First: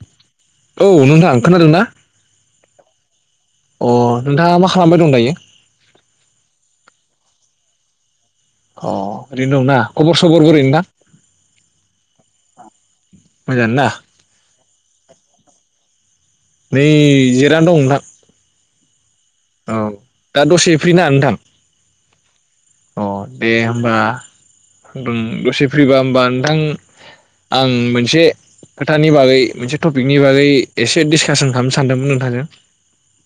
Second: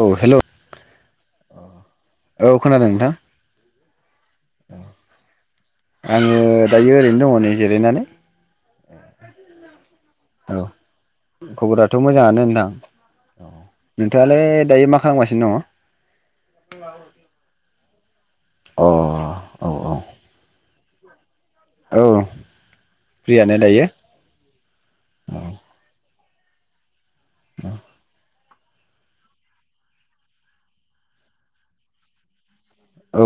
औ हेल' औ नोंथां खोनादों ना? औ खोनादों नोंथां अ नोंथाङा मा खालामबाय दं दायो? आङो दायो ओरैनो दङ नै जिरायनानै अ ओरैनो दंना? खबर सबर औ बोरै नोंथां खबराथ मोजाङानो नोंथां औ मोजां ना नोंथाङालाय दायो मा खालामगासिनो दङ? नै जिरायना दं नोंथां अ औ दा दसे फ्रिना नोंथां औ अ दे फ्रियानो दायो होमबा दसे फ्रिबा होमबा नों आं आं मोनसे खोथानि बागै मोनसे टपिकनि बागै एसे डिसकासन खालामनो सानदोंमोन नोंथांजों औ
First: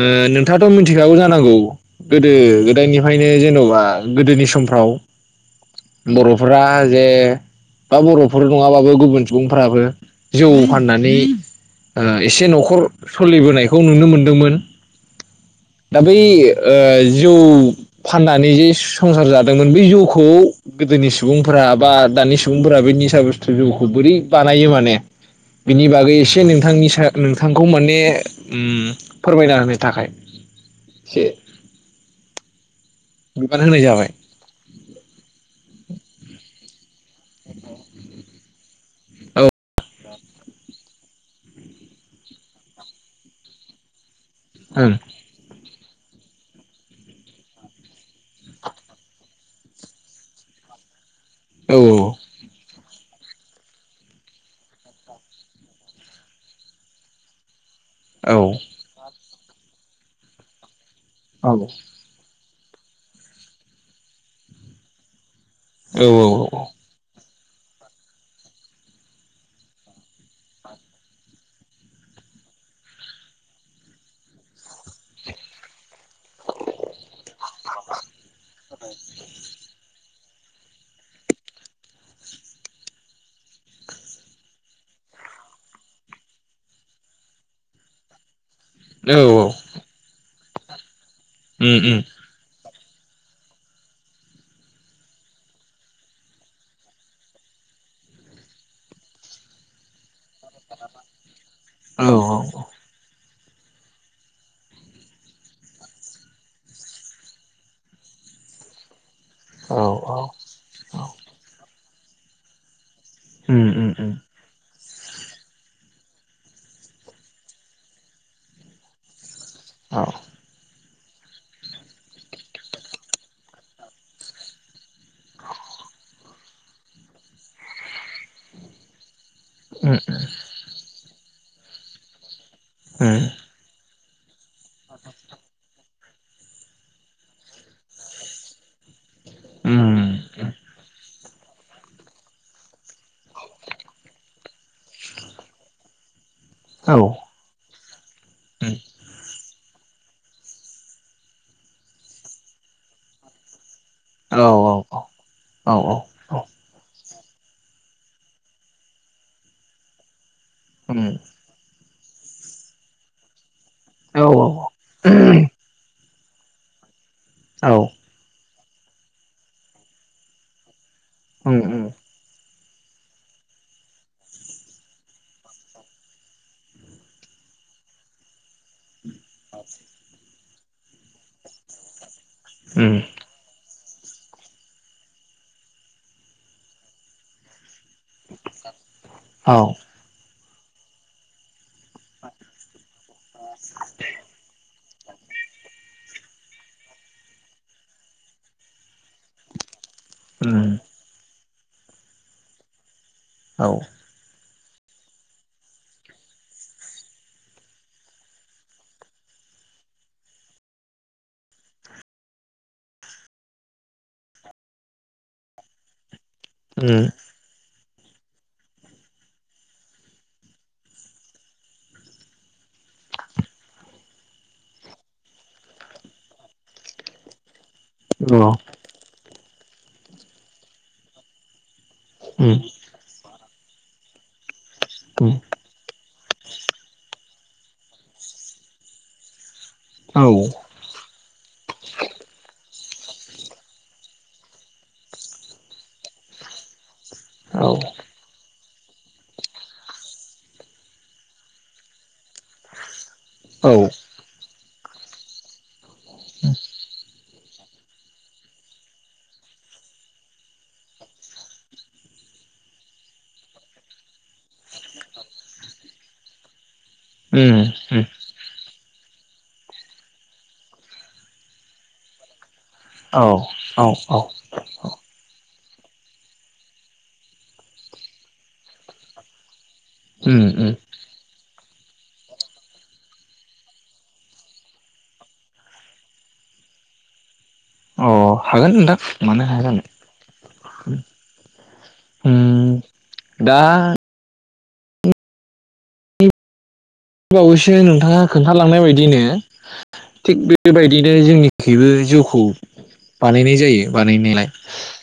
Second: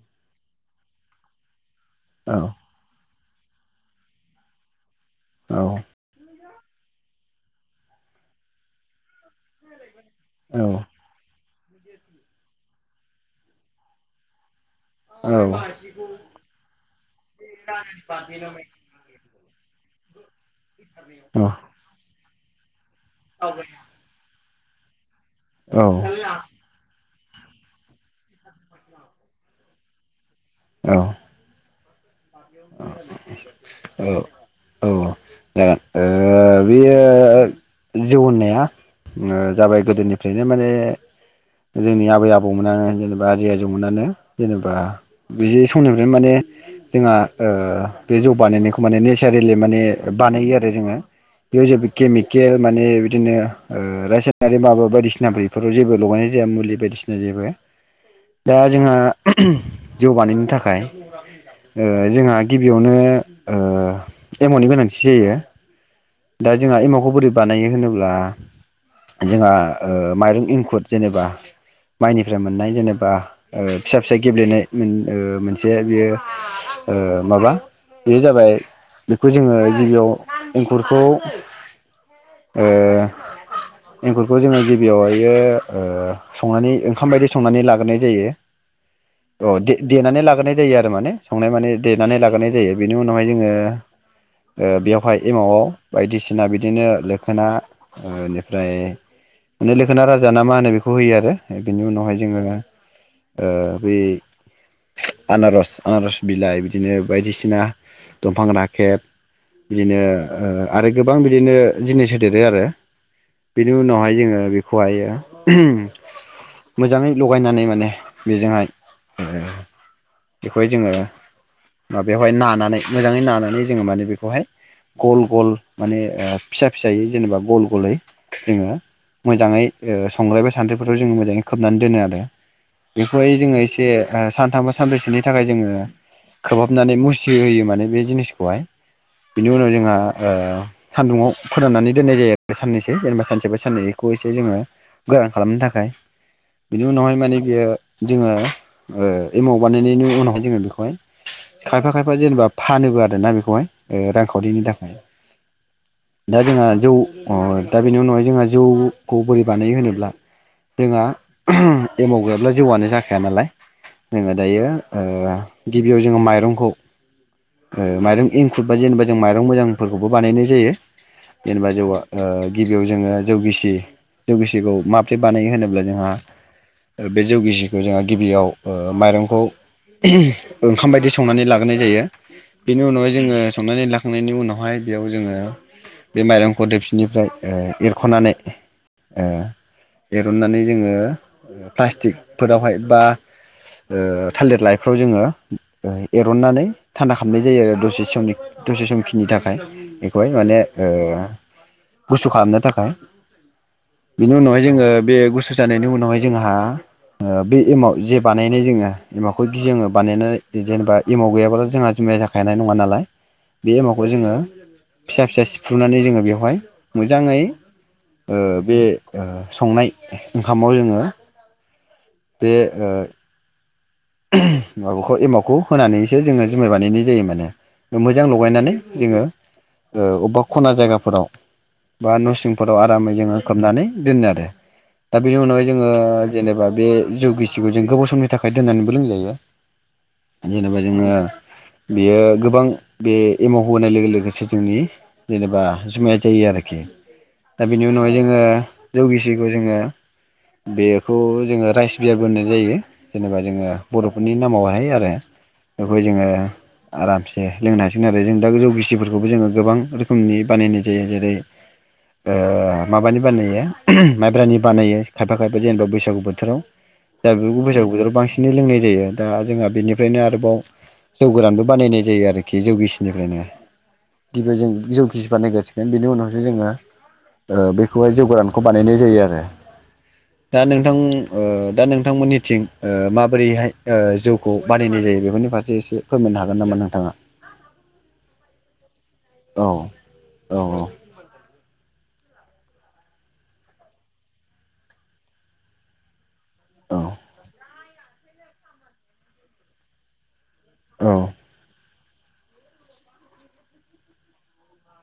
ओ नोंथाङाथ मिथिखागौ जानांगौ औ गोदो गोदायनि खायनो जेनबा गोदोनि समफ्राव औ फ्रा जे बा बर'फोर नङाबाबो गुबुन सुबुंफोराबो जौ औ फाननानै ओ एसे न'खर सलिबोनायखौ नुनो मोनदोंमोन। औ दा बै ओ जौ फाननानै जे संसार जाद दांमोन बे जौखौ गोदोनि सुबुंफोरा बा दानि सु सुबुंफोरा बेनि स सा गुस्थु जौखौ बोरै बानायो माने बिनि औ बागै एसे नोंथांनि सा नोंथां खौ माने ओम फोरमायना होनो थाखाय से अ अ अ औ औ जागोन। ओ बियो ओ ओ ओ जौ होननाया। आ औ ओ जाबाय गोदोनिफ्रायनो माने जोंनि आबै आबौमोना जेनेबा आजै आजौमोनानो जेनेबा ओं बिदि समनिफ्रायनो माने जोंहा ओ बे जौ बानायनायखौ माने नेचारेलि माने बानायो आरो जोङो। बेयाव औ जेबो केमिकेल माने बि दिनो ओ रासायनारि माबा बायदिसिना बेफोराव जेबो लगायनाय जाया मुलि बायदिसिना जेबो औ दा जोंहा जौ बानायनो थाखाय औ ओ जोंहा गिबियावनो ओ एमावनि गोनांथि जायो। औ औ दा औ जोंहा एमावखौ बोरै बानायो होनोब्ला जोंहा ओ माइरं इंखुर जेनेबा माइनिफ्राय मोननाय जेनेबा ओ फिसा फिसा गेब्लेनाय मोन ओ मोनसे बेयो ओ माबा बेयो जाबाय बेखौ जोङो गिबियाव ओं एंखुरखौ ओ एंखुरखौ जोङो गिबियावहायो ओ संनानै ओंखाम बायदि संनानै लाग्रोनाय जायो उम अ दे-देनानै लाग्रोनाय जा जायो आरो माने संनाय माने उम देनानै लाग्रोनाय जायो बेनि उनावहाय जोङो ओ बेयावहाय एमावआव बायदिसिना बिदिनो लोखोना ओ इनिफ्राय माने लोखोना राजा ना मा होनो बेखौ होयो आरो बिनि औ उनावहाय जोङो ओ बै आनारस आनारस बिलाइ बिदिनो बायदिसिना दंफां राखेब औ बिदिनो औ ओ आरो गोबां बिदिनो जिनिस होदेरो आरो उम बेनि उम उम उनावहाय जोङो बेखौ बहायो मोजाङै लगायनानै माने बेजोंहाय औ [inaudible] बेखौहाय जोङो माबायावहाय नानानै मोजाङै नानानै जोङो माने बेखौहाय गल गल माने ओ फिसा फिसायै जेनेबा गल गलै जोङो मोजाङै ओ उम संग्रायबो सान्द्रिबोथ जों मोजाङै खोबनानै दोनो आरो बेखौहाय जोङो एसे [unintelligible] सानथामबा सानब्रैसोनि थाखाय जोङो खोबहाबनानै मुसि होयो माने बे जिनिसखौहाय। बिनि उनाव जों उम उम आ-ओ सान्दुङाव फोराननानै दोननाय जायो साननैसो जेनेबा सानसे बा साननैसैखौ एसे जोङो गोरान खालामनो थाखाय। बिनि औ उनावहाय माने बियो जोङो उम ओ एमाव बानायनायनि उनावहाय जोङो बेखौहाय खायफा खायफा जेनेबा फानोबो आरोना बेखौहाय। औ रांखावरिनि दां औ औ औ उ अ दा बेनि उनावहाय जोंहा जौखौ बोरै बानायो होनोब्ला? उम जोंहा [unintelligible] एमाव गैयाब्ला जौआनो जाखाया नालाय। औ जोङो दायो ओ गिबियाव जोङो माइरंखौ औ ओ माइरं इन खुरबा जेनेबा जों माइरं मोजां फोरखौबो बानायनाय जायो। उम जेनेबा उम जौवआ ओ गिबियाव जोङो जौगिसि जौगिसिखौ माब्रै बानायो होनोब्ला जोंहा बे जौगिसिखौ जोंहा गिबियाव ओ माइरंखौ ओंखाम बायदि संनानै लागोरनाय जायो। बेनि उम उनावहाय जोङो संनानै लाख थांनायनि उनाव बेहाय बेयाव जोङो बे माइरंखौ दोफसिनिफ्राय ओ एर खखनानै ओ औ एरननानै जोङो प्लास्टिखफोरावहाय बा ओ थालिर लाइ फाव जोङो एरननानै थान्दा खामनाय जायो आरो दसे समनि दसे समखिनि थाख [unintelligible] खौहाय उम औ उम माने ओ गुसु खालामनो थाखाय औ बिनि उनावहाय जोङो बे गुसु जानायनि उनावहाय जोंहा ओ बे एमाव जे बानायनाय जोङो एमावखगि जोङो बानायनाय जेनेबा एमाव गैयाथ जोंहा जुमाया जाखानाय नङा नालाय बे एमावखौ जोङो फिसा फिसा सिफ्रुनानै जोङो बेयाव हाय उम उम औ मोजांयै ओ बे ओ संनाय ओंखामाव जोङो बे ओ माबाखौ एमावखौ होनानैसो जोङो जुमाय बानायनाय जायो माने मोजां औ लगायनानै जोङो ओ अबेबा खना जायगाफोराव बा उम नसिंफोराव आरामै जोङो खोबनानै दोनो आरो दा उम बेनि उनावहाय जोङो जेनेबा बे जौ गिसिगौ जों गोबाव समनि थाखाय दोननानै बो लों जायो औ जेनेबा जोङो बेयो गोबां बे एमावखौ होनाय लोगो लोगोसे जोंनि जेनेबा जुमाया जायो आरोखि दा बेनि उनावहाय जोङो जौगिसिखौ जोङो बेखौ जोङो राइस बियार बो होननाय जायो जेनेबा जोङो बरफोरनि नामावहाय आरो बे बेवहाय जोङो आरामसे लोंनो हासिगोन आरो जों दा जौ गिसिफोरखौबो जोङो गोबां रोखोमनि बानायनाय जायो जेरै ओ माबानि बानायो माइब्रानि बानायो खायफा खायफा जेनेबा बैसागु बोथोराव दा बे बैसागु बोथोराव बांसिनयै लोंनाय जायो दा जोंहा बेनिफ्रायनो आरोबाव जौ गोरानबो बानायनाय जायो आरोखि खि जौगिसिनिफ्रायनो औ गिबियाव जों जौ गिसि बानाय [unintelligible] बिनि उनावसो जोङो ओ बेखौहाय जौगोरानखौ बानायनाय जायो आरो उम दा उम नोंथां ओ दा नोंथांमोननिथिं ओ माबोरैहाय ओ जौखौ बानायनाय जायो बेफोरनि फारसे एसे फोरमायनो हागोन नामा नोंथाङा अ हागोन नोंथां मानो हाया औ जानो औ दा औ बावैसो नोंथाङा खोन्थालांनाय बायदिनो थिग बे औ बेबायदिनो जोंनिखिबो जौ खौ बानायनाय जायो बानायनायालाय।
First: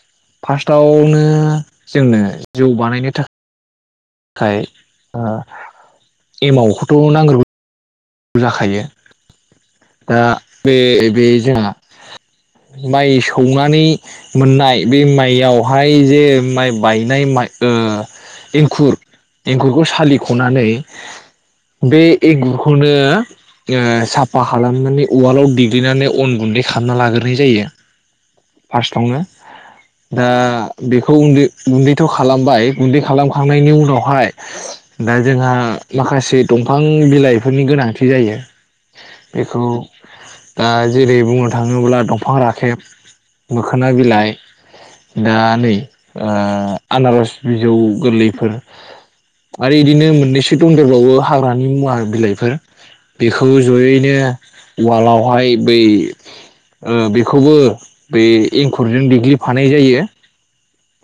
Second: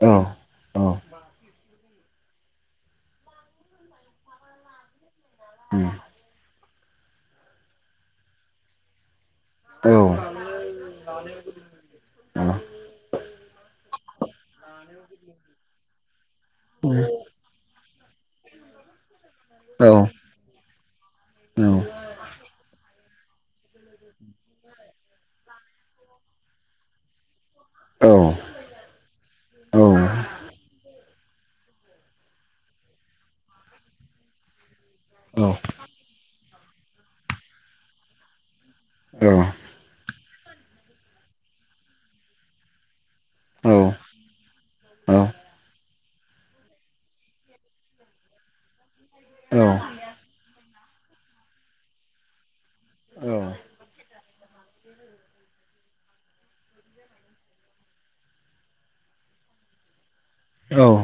औ औ फार्स्टआवनो जोंनो जौ बानायनो थाख खाय ओ [inaudible] एमावखौथ नांग्रोगु [unintelligible] खायो औ दा बे बे जोंहा माइ सौनानै मोननाय बे माइयावहाय जे माइ बायनाय माइ ओ इंखुर एंखुरखौ सालिखनानै बे एगुरखौनो ओ साब फा खालामनानै उवालाव देग्लिनानै अन गुन्दै खालामना लागोरनाय जायो। फार्स्टावनो दा बेख खौन्दो गुन्दैथ खालामबाय गुन्दै खालामखांनायनि उनावहाय दा जोंहा माखासे दंफां बिलाइफोरनि गोनांथि जायो। बेखौ दा जेरै बुंनो थाङोब्ला दंफां राखेब मोखोना बिलाइ औ दा नै ओ आनारस बिजौ गोरलैफोर औ आरो इदिनो मोननैसो दंदेरबावो हाग्रानि मुवा बिलाइफोर औ बेखौ जयैनो उवालावहाय बै ओ बेखौबो बे एंखुरजों देग्लिफानाय जायो। औ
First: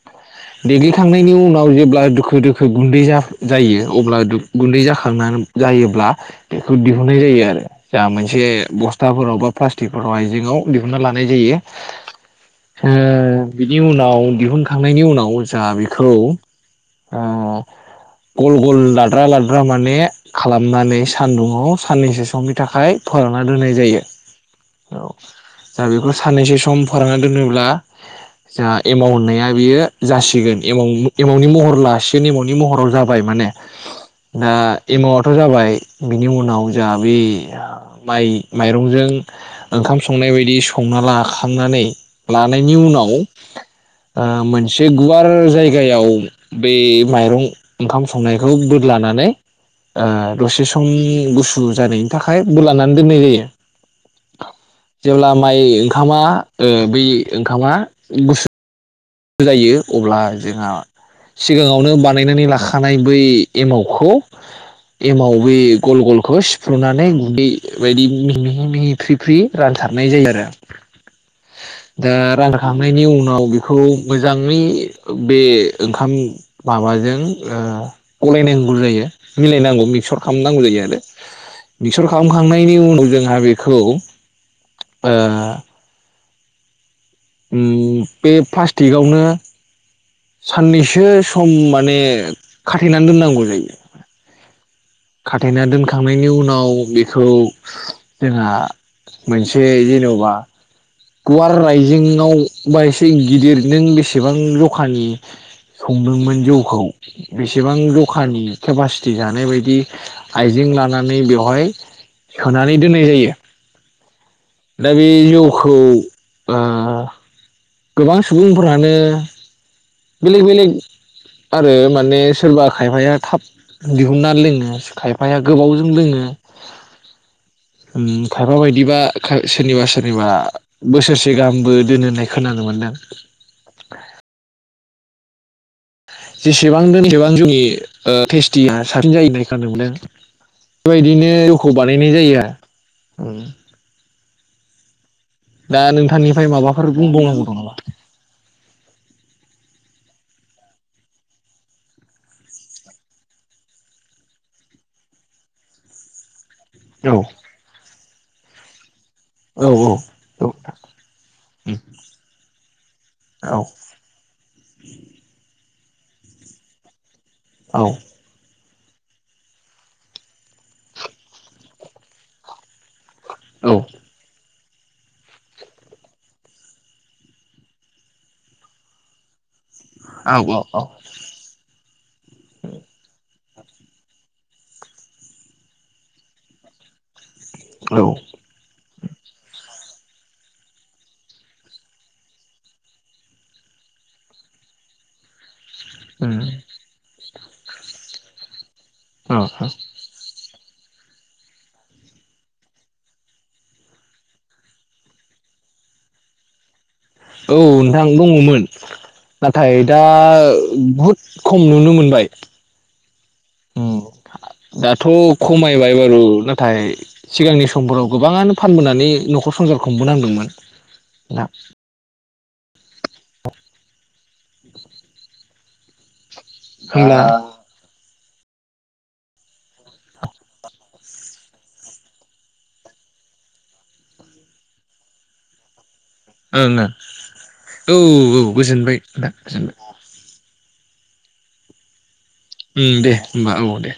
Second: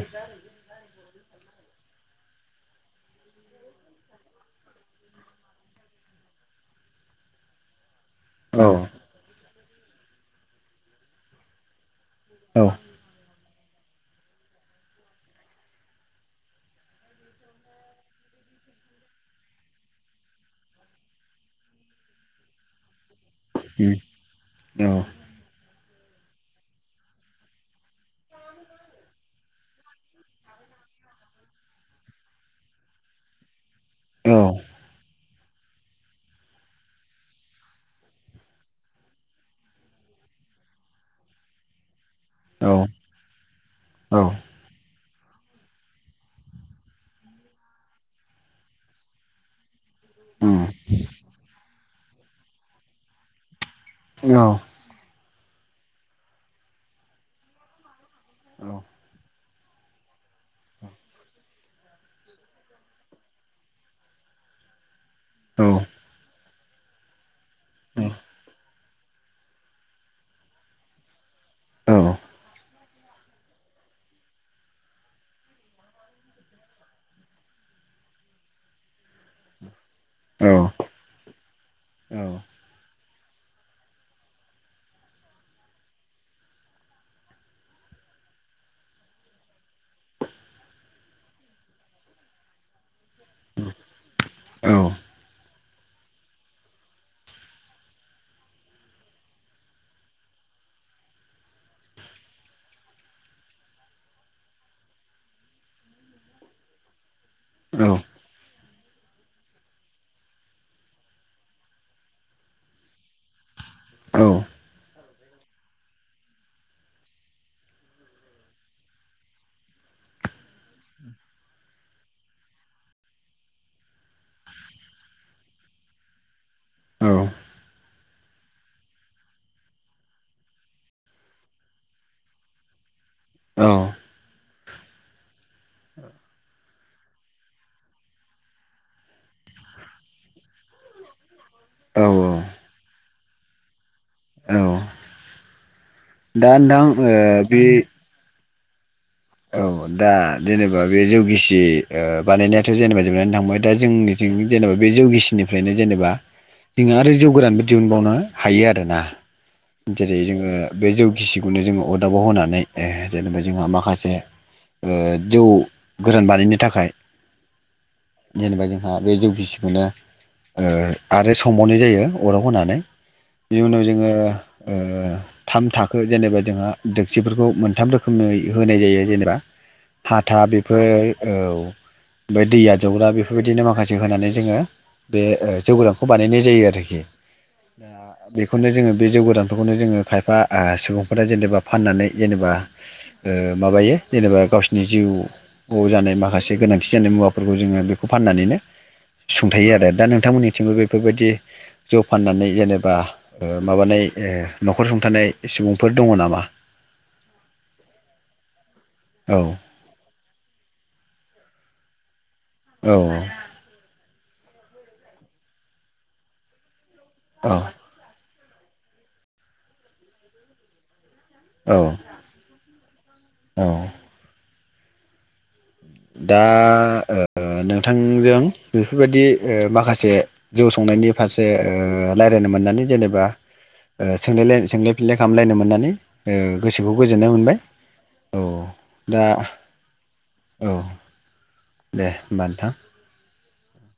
देग्लिखांनायनि उनाव जेब्ला दोखो दोखो गुन्दै जा जायो अब्ला दु गुन्दै जाखांना जायोब्ला बेखौ दिहुननाय जायो आरो। जा मोनसे बस्थाफोरावबा प्लास्टिखफोराव आइजेङाव दिहुनन्ना लानाय जायो। हो बिदि उनाव दिहुनखांनायनि उनाव जा बेखौ ओ गल गल लाद्रा लाद्रा माने खालामनानै सान फोराना दोननाय जायो औ जाहा बेखौ साननैसो सम फोरानना दोनोब्ला जाहा एमाउ होननाया बियो जासिगोन एमाउ, एमाउनि महर लासिगोन, एमाउ नि महराव जाबाय माने दा एमाव थ जाबाय बिनि उनाव जोंहा बै माइ माइरंजों ओंखाम संनाय बायदि संना लाखांनानै लानायनि उनाव ओ मोनसे गुवार जायगायाव बे माइरं ओंखाम संनायखौ बोदलानानै ओ दसेसमनि गुसु जानायनि थाखाय बोलानानै दोननाय जायो। औ जेब्ला माइ ओंखामा ओ बै ओंखामा गुसु जायो अब्ला जोंहा सिगाङावनो बानायनानै लाखानाय बै एमावखौ एमाव बै गल गलखौ सि फ्रुनानै गुन्दै बायदि मि मिहि फ्रि फ्रि रानसारनाय जायो आरो दा [unintelligible] खांनायनि उनाव बेखौ मोजाङै बे ओंखाम माबाजों ओ गलायननांगौ जायो मिलायनांगौ मिक्सर खालामनांगौ जायो आरो बिक्सर खालामखांनायनि उनाव जोङो दा बेखौ ओ उम बे प्लास्टिकावनो साननैसो सम माने खाथेनानै दोननांगौ जायो खाथेना दोनखांनायनि उनाव बेखौ जोंहा मोनसे जेनबा गुवार आइजेंआव बा एसे गिदिर नों बेसेबां जखानि संदोंमोन जौखौ बेसेबां जखानि केपासिटि जानाय बायदि आइजें लानानै बेवहाय सोनानै दोननाय जायो। दा बे जौखौ ओ गोबां सुबुंफोरानो बेलेग बेलेग आरो माने सोरबा खायफाया थाब दिहुननानै लोङो खायफाया गोबावजों लोङो उम खायफा बायदिबा खा सोरनिबा सोरनिबा बोसोरसे गाहामबो दोनो होननाय खोनानो मोनदों। औ जेसेबां दोनो एसेबां जोंनि ओ टेस्टिया साबसिन जायो होननाय खोनानो मोनदों बेबायदिनो जौखौ बानायनाय औ औ जायो दा नोंथांनिफ्राय दा माबाफोर नोंथां ओ बुंबावनांगौ दं बे नामा औ दा जेनेबा बे जौगिसि ओ बानायनायाथ जेनेबा जोबनानै थांबाय दा जोंनिथिं जेनेबा बे जौगिसिनिफ्रायनो जेनेबा जोङो औ आरो जौ गोरानबो दिहुनबावना हायो आरोना औ जेरै जोङो बे जौ गिसिखौनो जोङो अरदाबाव होनानै ओ जेनेबा औ जोंहा माखासे ओ जौ खौ गोरान बानायनो थाखाय जेनेबा जों आ बे जौ गिसिखौनो ओ आरो संबावनाय जायो अराव होनानै। बिनि उनाव जोङो ओ थाम थाखो जेनेबा जोंहा दक्सिफोरखौ मोनथाम रोखोमै होनाय जायो। जेनेबा औ हाथा औ बेफोर औ ओमफाय दै आजावग्रा बेफोर बायदिनो माखासे होनानै जोङो बे ओ जौ गोरानखौ बानायनाय जायो आरोखि दा बेखौनो जोङो बे जौ गोरानफोरखौनो जोङो खायफा ओ सुबुंफोरा जेनेबा फाननानै जेनेबा ओ माबायो जेनेबा गावसिनि जिउ [unintelligible] जानाय उम माखासे गोनांथि जानाय मुवा फोरखौ जोङो बेखौ फाननानैनो औ औ सुंथायो आरो दा नोंथांमोननि थिंबो बेफोरबायदि जौ फाननानै जेनेबा ओ माबानाय ओ नखर सुंथानाय सुबुंफोर दङ नामा? औ नोंथां दङमोन औ नाथाय दा बहुत खम नुनो मोनबाय औऔ ओम दाथ' खमायबाय बारु नाथाय औ सिगांनि समफोराव गोबाङानो फानबोनानै नखर संसार खुंबोनांदोंमोन। ना औ औ दा ओ होमब्ला नोंथां नोंजों बेफोरबायदि ओ माखासे जौ संनायनि फारसे ओ रायलायनो मोननानै जेनेबा ओ सोंलायलाय सोंलाय फिनलाय खालामलायनो मोननानै ओ ओं गोसोखौ गोजोननाय मोनबाय ओं औ औ गोजोनबाय दा गोजोनबाय औ दे होनबा नोंथां होनबा औ दे